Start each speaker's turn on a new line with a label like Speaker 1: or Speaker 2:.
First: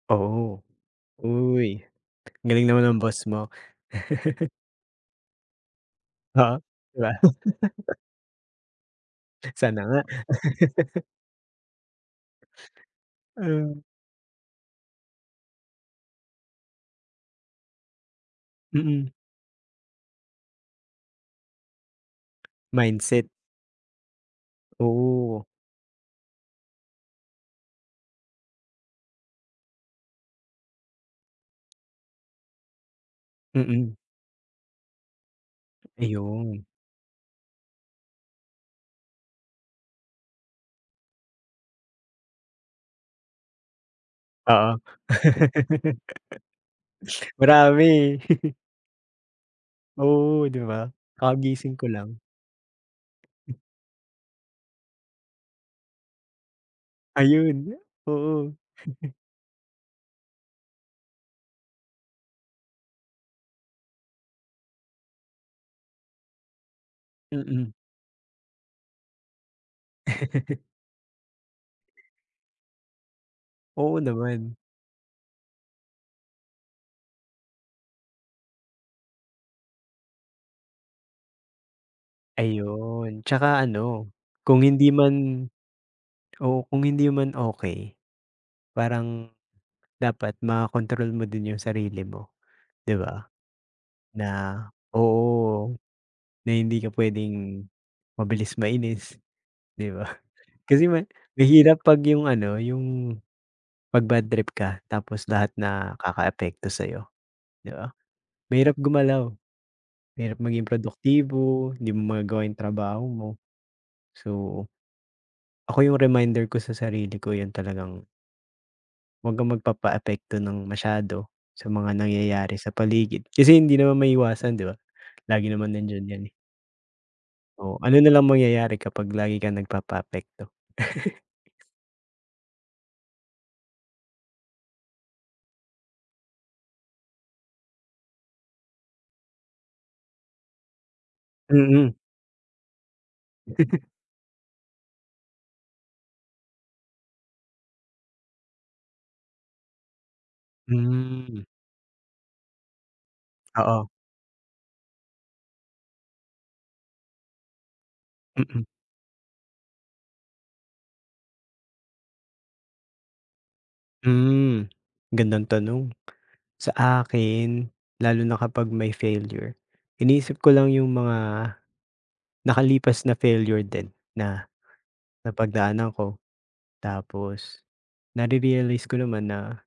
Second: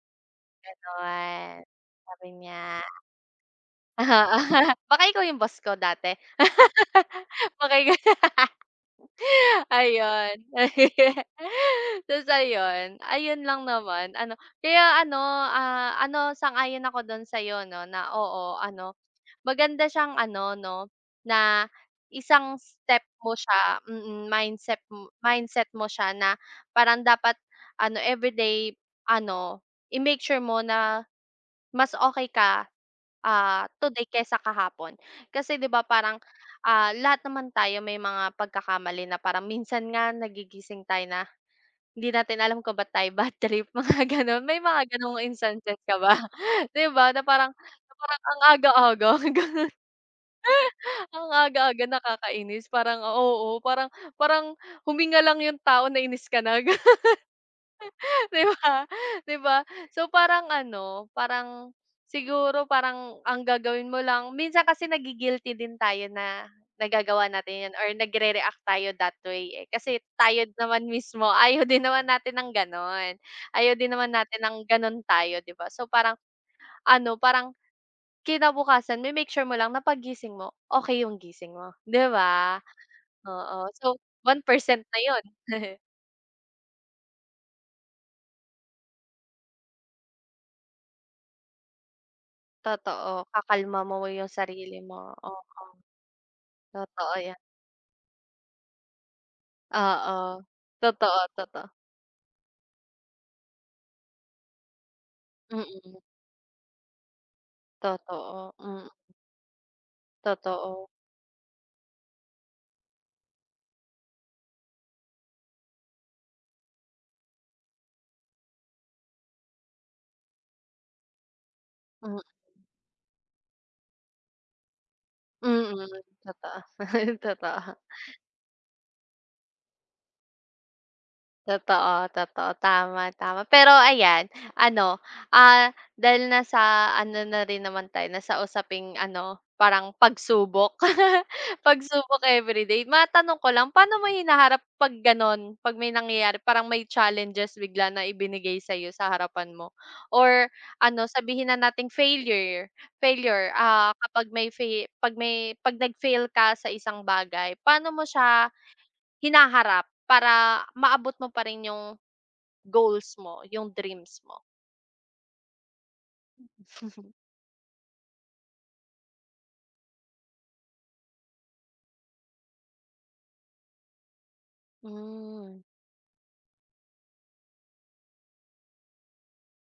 Speaker 1: Oo,
Speaker 2: Ganun,
Speaker 1: uy
Speaker 2: sabi
Speaker 1: galing naman
Speaker 2: niya
Speaker 1: ng boss mo.
Speaker 2: oo. Baka ikaw yung boss ko dati?
Speaker 1: Oh? Di ba?
Speaker 2: Baka ikaw?
Speaker 1: Sana nga.
Speaker 2: Ayun. Tas ayun. Ayun lang
Speaker 1: Um.
Speaker 2: naman ano kaya ano, ah, ano sang-ayon ako dun sayo no na oo ano
Speaker 1: Mm.
Speaker 2: maganda siyang ano no na isang step
Speaker 1: Mindset.
Speaker 2: mo siya. Mhm, mindset,
Speaker 1: Oo.
Speaker 2: mindset mo siya na parang dapat ano everyday ano i-make sure mo na mas okay ka. Ah,
Speaker 1: Mm.
Speaker 2: today kaysa kahapon kasi di ba parang,
Speaker 1: Ayun.
Speaker 2: ah, lahat naman tayo may mga pagkakamali na parang minsan nga nagigising tayo na hindi natin alam kung bat tayo badtrip mga ganun may
Speaker 1: Oo.
Speaker 2: mga ganong instances ka ba? Di ba na parang
Speaker 1: Marami.
Speaker 2: parang ang aga-aga.
Speaker 1: Oo ,di ba?
Speaker 2: Ang
Speaker 1: Kakagising
Speaker 2: aga-aga
Speaker 1: ko lang.
Speaker 2: nakakainis parang oo, parang parang huminga lang yung tao nainis ka na.
Speaker 1: Ayun,
Speaker 2: Di
Speaker 1: oo.
Speaker 2: ba di ba? So parang ano parang siguro parang ang gagawin mo lang minsan kasi nagi-guilty din tayo na nagagawa natin
Speaker 1: Mm.
Speaker 2: yun or nagrereact tayo that way, eh. Kasi tayo din naman mismo ayaw din naman natin ng ganon. Ayaw din
Speaker 1: Oo
Speaker 2: naman natin
Speaker 1: naman.
Speaker 2: ng ganun tayo 'di ba? So parang ano parang kinabukasan ma-make sure mo lang na paggising mo okay yung gising mo 'di ba?
Speaker 1: Ayun. Tsaka
Speaker 2: Oo, so
Speaker 1: ano
Speaker 2: one
Speaker 1: kung
Speaker 2: percent
Speaker 1: hindi
Speaker 2: na yun.
Speaker 1: man oo, kung hindi man okay, parang dapat makontrol mo din yung sarili mo, di
Speaker 2: Totoo
Speaker 1: ba?
Speaker 2: kakalma mo yung
Speaker 1: Na
Speaker 2: sarili mo oo.
Speaker 1: oo na hindi ka
Speaker 2: Totoo yan.
Speaker 1: pwedeng mabilis mainis di ba?
Speaker 2: Oo.
Speaker 1: Kasi ma
Speaker 2: Totoo, toto.
Speaker 1: mahirap pag yung ano yung pag bad trip ka tapos lahat na
Speaker 2: Mm.
Speaker 1: kakaapekto sayo di ba?
Speaker 2: Totoo,
Speaker 1: Mahirap
Speaker 2: hmm.
Speaker 1: gumalaw. Mahirap maging
Speaker 2: Totoo.
Speaker 1: produktibo, di mo magagawa yung trabaho mo. So, ako yung reminder ko sa sarili ko, yan talagang wag kang magpapaapekto ng masyado sa mga
Speaker 2: Mm.
Speaker 1: nangyayari sa paligid. Kasi hindi naman maiiwasan, di ba? Lagi naman
Speaker 2: Mhm.
Speaker 1: nandiyan yan, eh.
Speaker 2: Totoo
Speaker 1: O
Speaker 2: totoo.
Speaker 1: ano nalang mangyayari kapag lagi kang nagpapaapekto?
Speaker 2: Totoo, totoo. Tama, tama. Pero ayan ano, ah, dahil nasa ano na rin naman tayo nasa usaping ano parang pagsubok.
Speaker 1: Mhm.
Speaker 2: Pagsubok everyday matanong ko lang paano mo hinaharap pag ganon? Pag may nangyayari parang may challenges bigla na ibinigay sayo sa harapan mo or ano
Speaker 1: Hmm.
Speaker 2: sabihin na nating failure, failure, ah,
Speaker 1: Oo.
Speaker 2: kapag may fail pag may pag nag fail ka sa isang bagay. Paano mo siya,
Speaker 1: Mhm.
Speaker 2: hinaharap para maabot mo pa rin yung goals mo, yung dreams mo?
Speaker 1: Hmm, gandang tanong. Sa akin lalo na kapag may failure iniisip ko lang yung mga, nakalipas na failure din na
Speaker 2: Hmm.
Speaker 1: napagdaanan ko tapos narerealize ko naman na